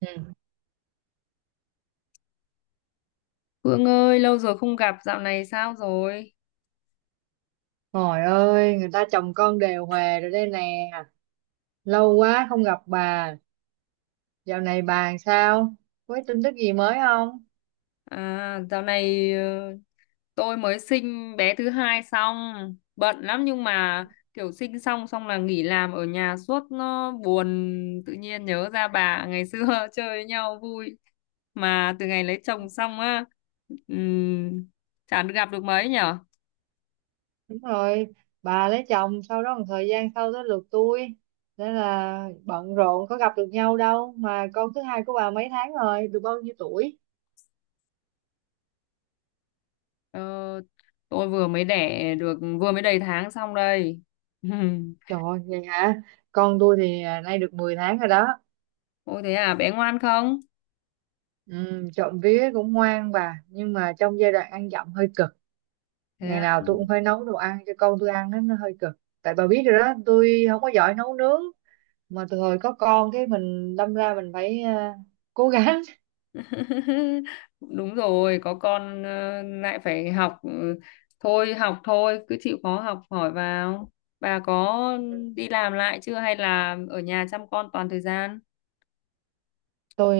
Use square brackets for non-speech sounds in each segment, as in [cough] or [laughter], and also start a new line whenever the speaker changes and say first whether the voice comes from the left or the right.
right: Ừ.
left: Hương ơi, lâu rồi không gặp, dạo này sao rồi?
right: Trời ơi, người ta chồng con đều hòa rồi đây nè. Lâu quá không gặp bà. Dạo này bà làm sao? Có cái tin tức gì mới không?
left: À, dạo này tôi mới sinh bé thứ hai xong, bận lắm nhưng mà kiểu sinh xong xong là nghỉ làm ở nhà suốt nó buồn, tự nhiên nhớ ra bà ngày xưa [laughs] chơi với nhau vui. Mà từ ngày lấy chồng xong á, ừm, chả được gặp được mấy nhở?
right: Đúng rồi, bà lấy chồng sau đó một thời gian sau tới lượt tôi. Nên là bận rộn có gặp được nhau đâu. Mà con thứ hai của bà mấy tháng rồi, được bao nhiêu tuổi?
left: Ờ, tôi vừa mới đẻ được, vừa mới đầy tháng xong đây. [laughs]
right: Trời ơi, vậy hả? Con tôi thì nay được 10 tháng rồi đó.
left: Ôi thế à, bé ngoan không?
right: Ừ, trộm vía cũng ngoan bà. Nhưng mà trong giai đoạn ăn dặm hơi cực.
left: Thế
right: Ngày
left: à?
right: nào tôi cũng phải nấu đồ ăn cho con tôi ăn đó, nó hơi cực. Tại bà biết rồi đó tôi không có giỏi nấu nướng. Mà từ hồi có con cái mình đâm ra mình phải cố gắng.
left: [laughs] Đúng rồi, có con lại phải học, thôi học thôi, cứ chịu khó học hỏi vào. Bà có đi làm lại chưa hay là ở nhà chăm con toàn thời gian?
right: [laughs] Tôi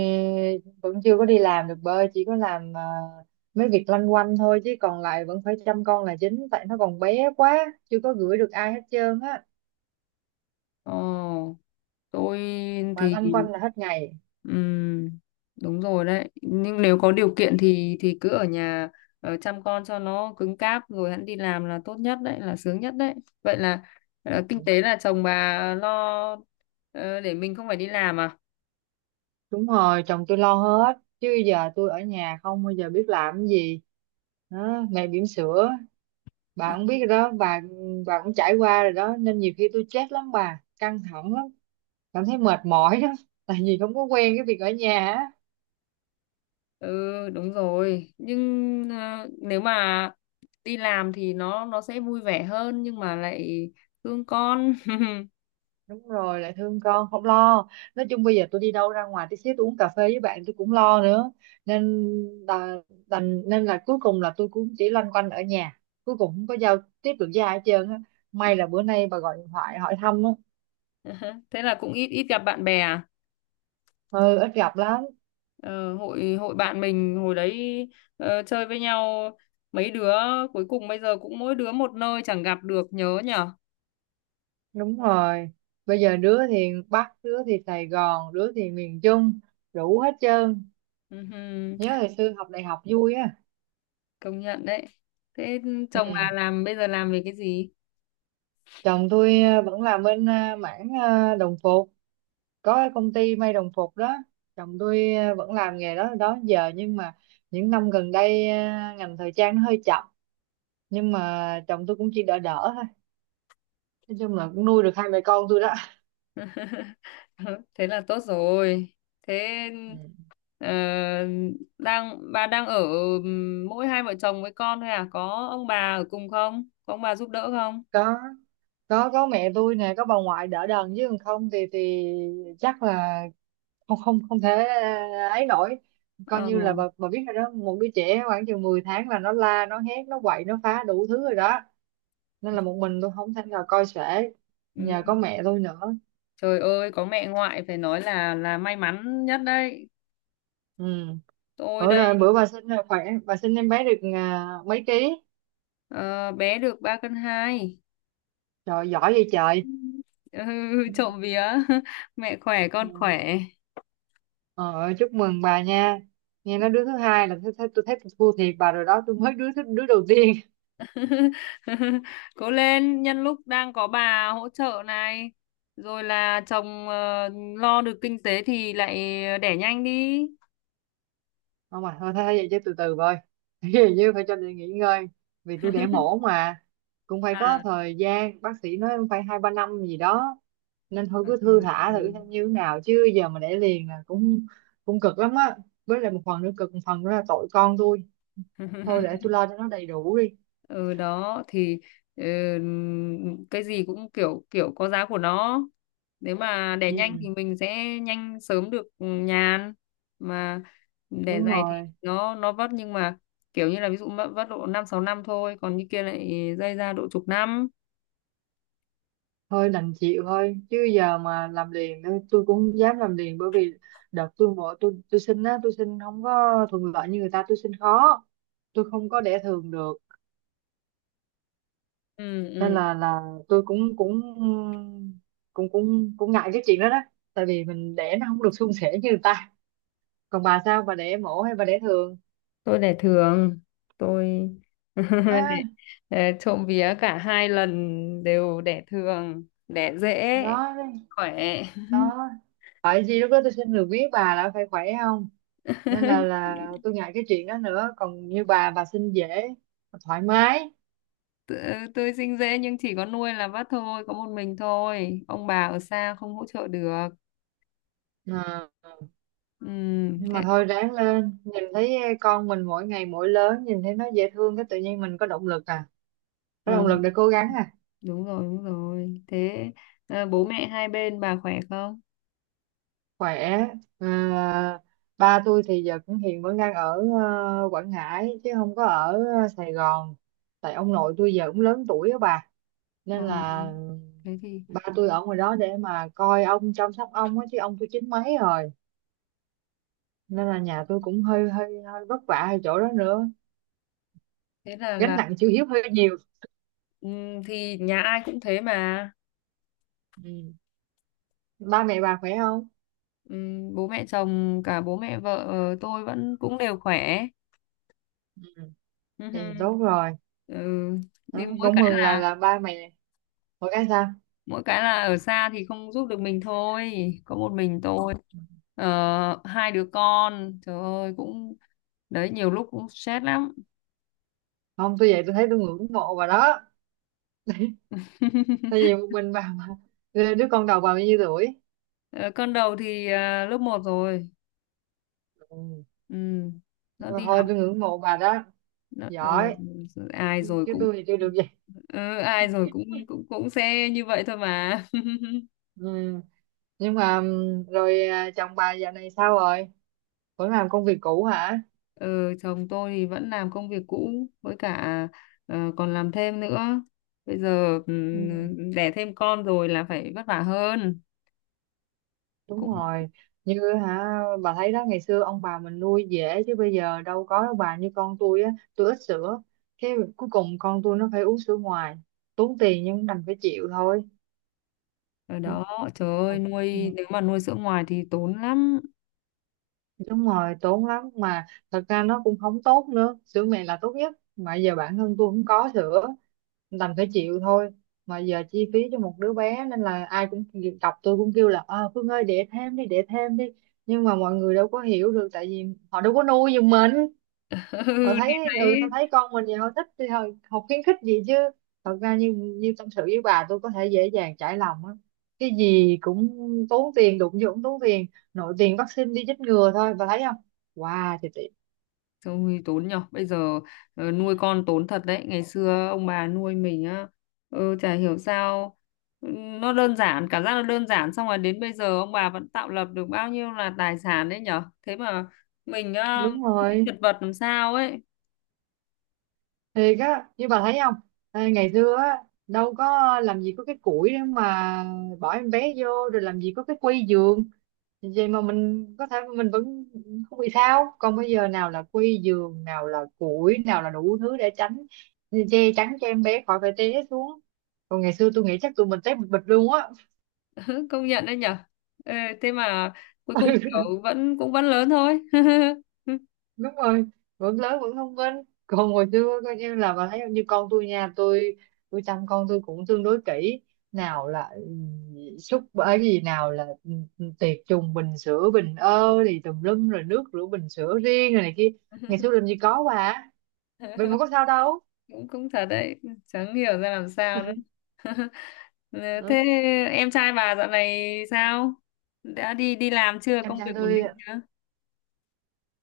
right: vẫn chưa có đi làm được bơi, chỉ có làm mấy việc loanh quanh thôi, chứ còn lại vẫn phải chăm con là chính, tại nó còn bé quá chưa có gửi được ai hết trơn á.
left: Ồ, tôi
right: Mà
left: thì
right: loanh quanh là hết ngày.
left: ừm, đúng rồi đấy. Nhưng nếu có điều kiện thì cứ ở nhà chăm con cho nó cứng cáp rồi hẵng đi làm là tốt nhất đấy, là sướng nhất đấy. Vậy là kinh tế là chồng bà lo ờ, để mình không phải đi làm à?
right: Đúng rồi, chồng tôi lo hết chứ giờ tôi ở nhà không bao giờ biết làm cái gì đó, ngày bỉm sữa bà cũng biết rồi đó, bà cũng trải qua rồi đó, nên nhiều khi tôi stress lắm bà, căng thẳng lắm, cảm thấy mệt mỏi đó. [laughs] Tại vì không có quen cái việc ở nhà á.
left: Ừ đúng rồi, nhưng nếu mà đi làm thì nó sẽ vui vẻ hơn nhưng mà lại thương con.
right: Đúng rồi, lại thương con không lo. Nói chung bây giờ tôi đi đâu ra ngoài tí xíu, tôi uống cà phê với bạn tôi cũng lo nữa, nên là đành, nên là cuối cùng là tôi cũng chỉ loanh quanh ở nhà, cuối cùng không có giao tiếp được với ai hết trơn á. May là bữa nay bà gọi điện thoại hỏi thăm á.
left: [laughs] Thế là cũng ít ít gặp bạn bè à.
right: Ừ, ít gặp lắm.
left: Ờ, hội hội bạn mình hồi đấy chơi với nhau mấy đứa, cuối cùng bây giờ cũng mỗi đứa một nơi chẳng gặp được nhớ nhở.
right: Đúng rồi. Bây giờ đứa thì Bắc, đứa thì Sài Gòn, đứa thì miền Trung, đủ hết trơn.
left: Ừhừ,
right: Nhớ hồi xưa học đại học vui á.
left: công nhận đấy. Thế
right: Ừ.
left: chồng bà làm bây giờ làm về cái gì?
right: Chồng tôi vẫn làm bên mảng đồng phục, có cái công ty may đồng phục đó. Chồng tôi vẫn làm nghề đó đó giờ, nhưng mà những năm gần đây ngành thời trang nó hơi chậm. Nhưng mà chồng tôi cũng chỉ đỡ đỡ thôi. Nói chung là cũng nuôi được hai mẹ con tôi đó.
left: [laughs] Thế là tốt rồi. Thế
right: Ừ.
left: ờ, bà đang ở mỗi hai vợ chồng với con thôi à, có ông bà ở cùng không, có ông bà giúp đỡ không?
right: Có. Có mẹ tôi nè, có bà ngoại đỡ đần chứ còn không thì chắc là không không không thể ấy nổi. Coi
left: Ờ.
right: như là bà biết rồi đó, một đứa trẻ khoảng chừng 10 tháng là nó la nó hét nó quậy nó phá đủ thứ rồi đó, nên là một mình tôi không thể nào coi sể, nhờ có
left: Ừ.
right: mẹ tôi nữa.
left: Trời ơi, có mẹ ngoại phải nói là may mắn nhất đấy.
right: Ừ,
left: Tôi
right: bữa rồi,
left: đây,
right: bữa bà sinh là khỏe, bà sinh em bé được mấy ký?
left: ờ, bé được 3,2 cân.
right: Trời giỏi vậy trời.
left: [laughs] Ừ, trộm vía. [laughs] Mẹ khỏe con
right: Ừ.
left: khỏe.
right: Ờ, chúc mừng bà nha. Nghe nói đứa thứ hai là tôi thấy, tôi thua thiệt bà rồi đó, tôi mới đứa đầu tiên.
left: [laughs] Cố lên, nhân lúc đang có bà hỗ trợ này, rồi là chồng lo được kinh tế thì lại đẻ nhanh đi.
right: Không, mà thôi thế vậy chứ từ từ thôi. [laughs] Ví như phải cho tôi nghỉ ngơi vì tôi đẻ
left: [laughs]
right: mổ mà, cũng phải có
left: À
right: thời gian, bác sĩ nói cũng phải 2-3 năm gì đó. Nên thôi cứ thư
left: ừ,
right: thả thử
left: ừ.
right: xem như thế nào, chứ giờ mà đẻ liền là cũng cũng cực lắm á. Với lại một phần nữa cực, một phần nữa là tội con tôi. Thôi để
left: [laughs]
right: tôi lo cho nó đầy đủ đi.
left: Ừ đó thì, ừ, cái gì cũng kiểu kiểu có giá của nó, nếu mà đẻ nhanh
right: Ừ,
left: thì mình sẽ nhanh sớm được nhàn, mà đẻ
right: đúng
left: dày thì
right: rồi.
left: nó vất, nhưng mà kiểu như là ví dụ vất độ 5-6 năm thôi, còn như kia lại dây ra độ chục năm.
right: Thôi đành chịu thôi, chứ giờ mà làm liền nữa tôi cũng không dám làm liền, bởi vì đợt tôi bỏ, tôi xin á, tôi xin không có thuận lợi như người ta, tôi xin khó, tôi không có đẻ thường được.
left: Ừ
right: Nên
left: ừ,
right: là tôi cũng cũng cũng cũng cũng ngại cái chuyện đó đó, tại vì mình đẻ nó không được suôn sẻ như người ta. Còn bà sao, bà đẻ mổ hay bà đẻ thường?
left: tôi để thường. Tôi [laughs] để,
right: À,
left: để trộm vía cả hai lần đều đẻ thường đẻ dễ
right: đó đấy,
left: khỏe.
right: đó phải gì lúc đó tôi xin được biết bà là phải khỏe không. Nên là
left: [laughs]
right: là tôi ngại cái chuyện đó nữa, còn như bà xin dễ, thoải mái.
left: Tự- tôi sinh dễ nhưng chỉ có nuôi là vắt thôi, có một mình thôi, ông bà ở xa không hỗ trợ được.
right: À,
left: Ừ,
right: nhưng mà
left: thế
right: thôi ráng lên, nhìn thấy con mình mỗi ngày mỗi lớn, nhìn thấy nó dễ thương cái tự nhiên mình có động lực à, có
left: ờ,
right: động lực để cố gắng à.
left: đúng rồi đúng rồi. Thế bố mẹ hai bên bà khỏe không?
right: Khỏe. À, ba tôi thì giờ cũng hiện vẫn đang ở Quảng Ngãi chứ không có ở Sài Gòn, tại ông nội tôi giờ cũng lớn tuổi á bà,
left: Ờ,
right: nên là
left: thế thì
right: ba tôi ở ngoài đó để mà coi ông, chăm sóc ông á, chứ ông tôi chín mấy rồi. Nên là nhà tôi cũng hơi hơi hơi vất vả ở chỗ đó nữa,
left: thế là
right: gánh
left: là
right: nặng chữ hiếu hơi nhiều.
left: ừ, thì nhà ai cũng thế mà.
right: Ừ. Ba mẹ bà khỏe không?
left: Bố mẹ chồng cả bố mẹ vợ, tôi vẫn cũng đều khỏe. Ừ.
right: Thì
left: Hừ.
right: tốt rồi
left: Ừ,
right: đó,
left: nhưng mỗi
right: cũng
left: cái
right: mừng là
left: là
right: là ba mày một cái sao.
left: ở xa thì không giúp được mình thôi, có một mình tôi. Ờ, hai đứa con trời ơi cũng, đấy nhiều lúc cũng stress lắm.
right: Không, tôi vậy, tôi thấy tôi ngưỡng mộ bà đó,
left: [laughs]
right: tại vì một mình bà mà. Đứa con đầu bà bao nhiêu tuổi?
left: Ờ, con đầu thì lớp 1 rồi.
right: Ừ.
left: Ừ.
right: Nhưng
left: Nó
right: mà
left: đi
right: thôi,
left: học.
right: tôi ngưỡng mộ bà đó,
left: nó, ừ,
right: giỏi,
left: ai rồi
right: chứ
left: cũng,
right: tôi thì chưa được vậy.
left: ừ, ai rồi cũng cũng cũng sẽ như vậy thôi mà. [laughs]
right: Ừ. Nhưng mà rồi chồng bà dạo này sao rồi, vẫn làm công việc cũ hả?
left: Ừ, chồng tôi thì vẫn làm công việc cũ, với cả còn làm thêm nữa. Bây giờ
right: Ừ.
left: đẻ thêm con rồi là phải vất vả hơn.
right: Đúng
left: Cũng
right: rồi. Như hả, bà thấy đó, ngày xưa ông bà mình nuôi dễ chứ bây giờ đâu có đâu bà, như con tôi á, tôi ít sữa, cái cuối cùng con tôi nó phải uống sữa ngoài, tốn tiền nhưng đành phải chịu thôi.
left: ở đó, trời ơi,
right: Ừ,
left: nếu mà nuôi sữa ngoài thì tốn lắm. [laughs]
right: đúng rồi, tốn lắm mà, thật ra nó cũng không tốt nữa, sữa mẹ là tốt nhất, mà giờ bản thân tôi không có sữa, đành phải chịu thôi. Mà giờ chi phí cho một đứa bé nên là ai cũng đọc, tôi cũng kêu là Phương ơi đẻ thêm đi, đẻ thêm đi, nhưng mà mọi người đâu có hiểu được, tại vì họ đâu có nuôi giùm mình, họ
left: Ừ, thì
right: thấy ừ tao
left: thấy.
right: thấy con mình vậy họ thích thì họ khuyến khích gì chứ. Thật ra như như tâm sự với bà tôi có thể dễ dàng trải lòng á, cái gì cũng tốn tiền, đụng vô cũng tốn tiền, nội tiền vaccine đi chích ngừa thôi bà thấy không, wow thì,
left: Ôi, tốn nhở bây giờ, nuôi con tốn thật đấy, ngày xưa ông bà nuôi mình á, ừ, chả hiểu sao, ừ, nó đơn giản cảm giác nó đơn giản, xong rồi đến bây giờ ông bà vẫn tạo lập được bao nhiêu là tài sản đấy nhở, thế mà mình á,
right: đúng rồi.
left: chật vật làm sao ấy.
right: Thiệt á, như bà thấy không, à, ngày xưa á đâu có, làm gì có cái củi để mà bỏ em bé vô, rồi làm gì có cái quy giường, vậy mà mình có thể mình vẫn không bị sao, còn bây
left: Ừ.
right: giờ nào là quy giường nào là củi nào là đủ thứ để tránh, che chắn cho em bé khỏi phải té xuống. Còn ngày xưa tôi nghĩ chắc tụi mình té bịch bịch luôn á.
left: [laughs] Công nhận đấy nhở. Ê, thế mà cuối cùng kiểu vẫn cũng vẫn lớn thôi. [laughs]
right: Đúng rồi, vẫn lớn vẫn thông minh. Còn hồi xưa coi như là, bà thấy không? Như con tôi nha, tôi chăm con tôi cũng tương đối kỹ, nào là súc bởi gì, nào là tiệt trùng bình sữa, bình thì tùm lum, rồi nước rửa bình sữa riêng rồi này kia. Ngày xưa làm gì có bà, vậy mà có sao đâu.
left: cũng cũng thật đấy, chẳng hiểu ra làm sao nữa. [laughs] Ờ. Thế
right: Ừ.
left: em trai bà dạo này sao? Đã đi đi làm chưa?
right: em
left: Công việc
right: trai
left: ổn
right: tôi
left: định chưa?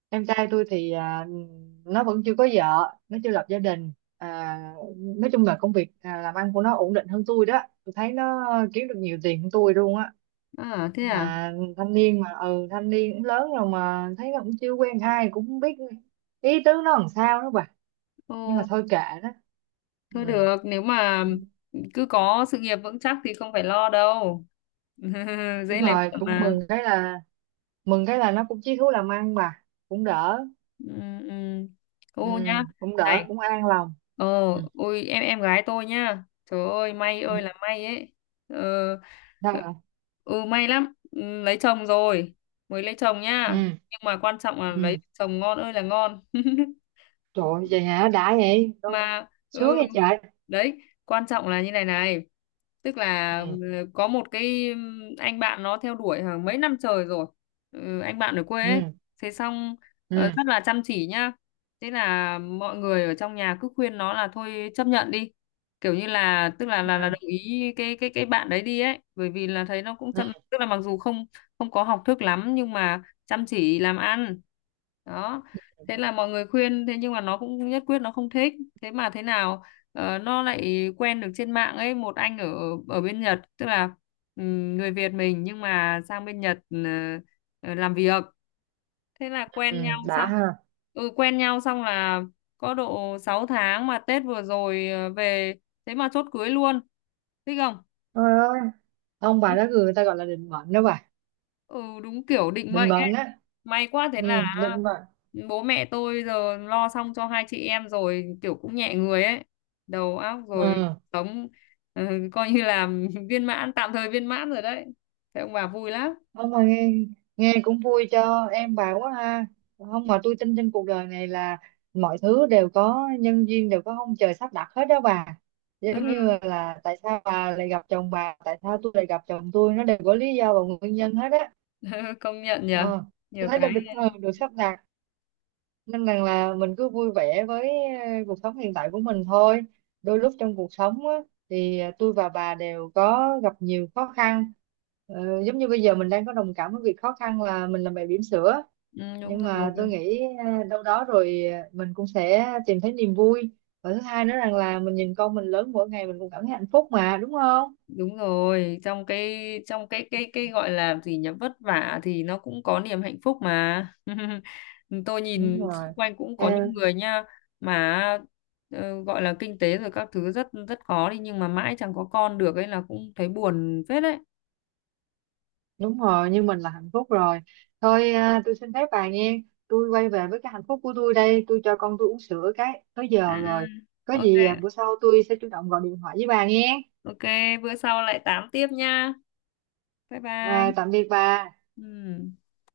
right: em trai tôi thì nó vẫn chưa có vợ, nó chưa lập gia đình. À, nói chung là công việc làm ăn của nó ổn định hơn tôi đó, tôi thấy nó kiếm được nhiều tiền hơn tôi luôn á.
left: À thế à?
right: Mà thanh niên mà, ừ, thanh niên cũng lớn rồi mà thấy nó cũng chưa quen ai, cũng không biết ý tứ nó làm sao đó bà. Nhưng mà
left: Ồ,
right: thôi kệ đó. Ừ.
left: thôi được, nếu mà cứ có sự nghiệp vững chắc thì không phải lo đâu. [laughs]
right: Đúng
left: Dễ lấy
right: rồi,
left: vợ
right: cũng
left: mà.
right: mừng cái là nó cũng chí thú làm ăn bà, cũng đỡ.
left: Ừ, ừ.
right: Ừ.
left: Ô nhá.
right: Cũng
left: Này,
right: đỡ, cũng an lòng.
left: ờ.
right: Ừ.
left: Ôi em gái tôi nhá, trời ơi may
right: Ừ.
left: ơi là may ấy. ờ, ờ,
right: Sao vậy?
left: ừ may lắm. Ừ, lấy chồng rồi, mới lấy chồng nhá,
right: Ừ.
left: nhưng mà quan trọng là lấy
right: Ừ.
left: chồng ngon ơi là ngon. [laughs]
right: Trời ơi, vậy hả, đã vậy. Đâu.
left: Mà ừ,
right: Sướng vậy trời.
left: đấy quan trọng là như này này. Tức là
right: Ừ.
left: có một cái anh bạn nó theo đuổi hàng mấy năm trời rồi, anh bạn ở quê ấy,
right: Ừ.
left: thế xong
right: Ừ.
left: rất là chăm chỉ nhá. Thế là mọi người ở trong nhà cứ khuyên nó là thôi chấp nhận đi, kiểu như là tức
right: Ừ.
left: là đồng ý cái bạn đấy đi ấy, bởi vì là thấy nó cũng
right: Ừ.
left: chăm, tức là mặc dù không không có học thức lắm nhưng mà chăm chỉ làm ăn. Đó, thế là mọi người khuyên thế nhưng mà nó cũng nhất quyết nó không thích. Thế mà thế nào, nó lại quen được trên mạng ấy một anh ở ở bên Nhật, tức là người Việt mình nhưng mà sang bên Nhật làm việc. Thế là
right: Ừ,
left: quen nhau
right: đã
left: xong,
right: ha.
left: quen nhau xong là có độ 6 tháng, mà Tết vừa rồi về, thế mà chốt cưới luôn, thích không?
right: Ôi ơi, ông bà đó
left: [laughs]
right: người ta gọi là định mệnh đó bà,
left: Ừ đúng kiểu định
right: định
left: mệnh.
right: mệnh á.
left: May quá, thế là
right: Ừ, định mệnh.
left: bố mẹ tôi giờ lo xong cho hai chị em rồi, kiểu cũng nhẹ người ấy. Đầu óc rồi
right: Ừ.
left: sống, ừ, coi như là [laughs] viên mãn tạm thời viên mãn rồi đấy. Thế ông bà vui lắm.
right: Không mà nghe nghe cũng vui cho em bà quá ha. Không mà tôi tin trên cuộc đời này là mọi thứ đều có nhân duyên, đều có ông trời sắp đặt hết đó bà. Giống như
left: [laughs]
right: là tại sao bà lại gặp chồng bà, tại sao tôi lại gặp chồng tôi, nó đều có lý do và nguyên nhân hết á.
left: Công nhận nhờ.
right: ờ, tôi
left: Nhiều
right: thấy là
left: cái,
right: được được sắp đặt, nên rằng là mình cứ vui vẻ với cuộc sống hiện tại của mình thôi. Đôi lúc trong cuộc sống á, thì tôi và bà đều có gặp nhiều khó khăn. Giống như bây giờ mình đang có đồng cảm với việc khó khăn là mình làm mẹ bỉm sữa.
left: ừ, đúng
right: Nhưng mà tôi
left: rồi.
right: nghĩ đâu đó rồi mình cũng sẽ tìm thấy niềm vui, và thứ hai nữa rằng là mình nhìn con mình lớn mỗi ngày, mình cũng cảm thấy hạnh phúc mà đúng không.
left: Đúng rồi, trong cái gọi là gì nhỉ, vất vả thì nó cũng có niềm hạnh phúc mà. [laughs] Tôi
right: Đúng
left: nhìn
right: rồi.
left: xung quanh cũng
right: Ờ,
left: có những người nha, mà gọi là kinh tế rồi các thứ rất rất khó đi nhưng mà mãi chẳng có con được ấy là cũng thấy buồn phết đấy.
right: Đúng rồi, nhưng mình là hạnh phúc rồi. Thôi tôi xin phép bà nghe. Tôi quay về với cái hạnh phúc của tôi đây. Tôi cho con tôi uống sữa cái tới giờ
left: À,
right: rồi. Có
left: ok
right: gì bữa sau tôi sẽ chủ động gọi điện thoại với bà nghe.
left: ok, bữa sau lại tám tiếp nha. Bye
right: Rồi,
left: bye.
right: tạm biệt bà.
left: Ừ.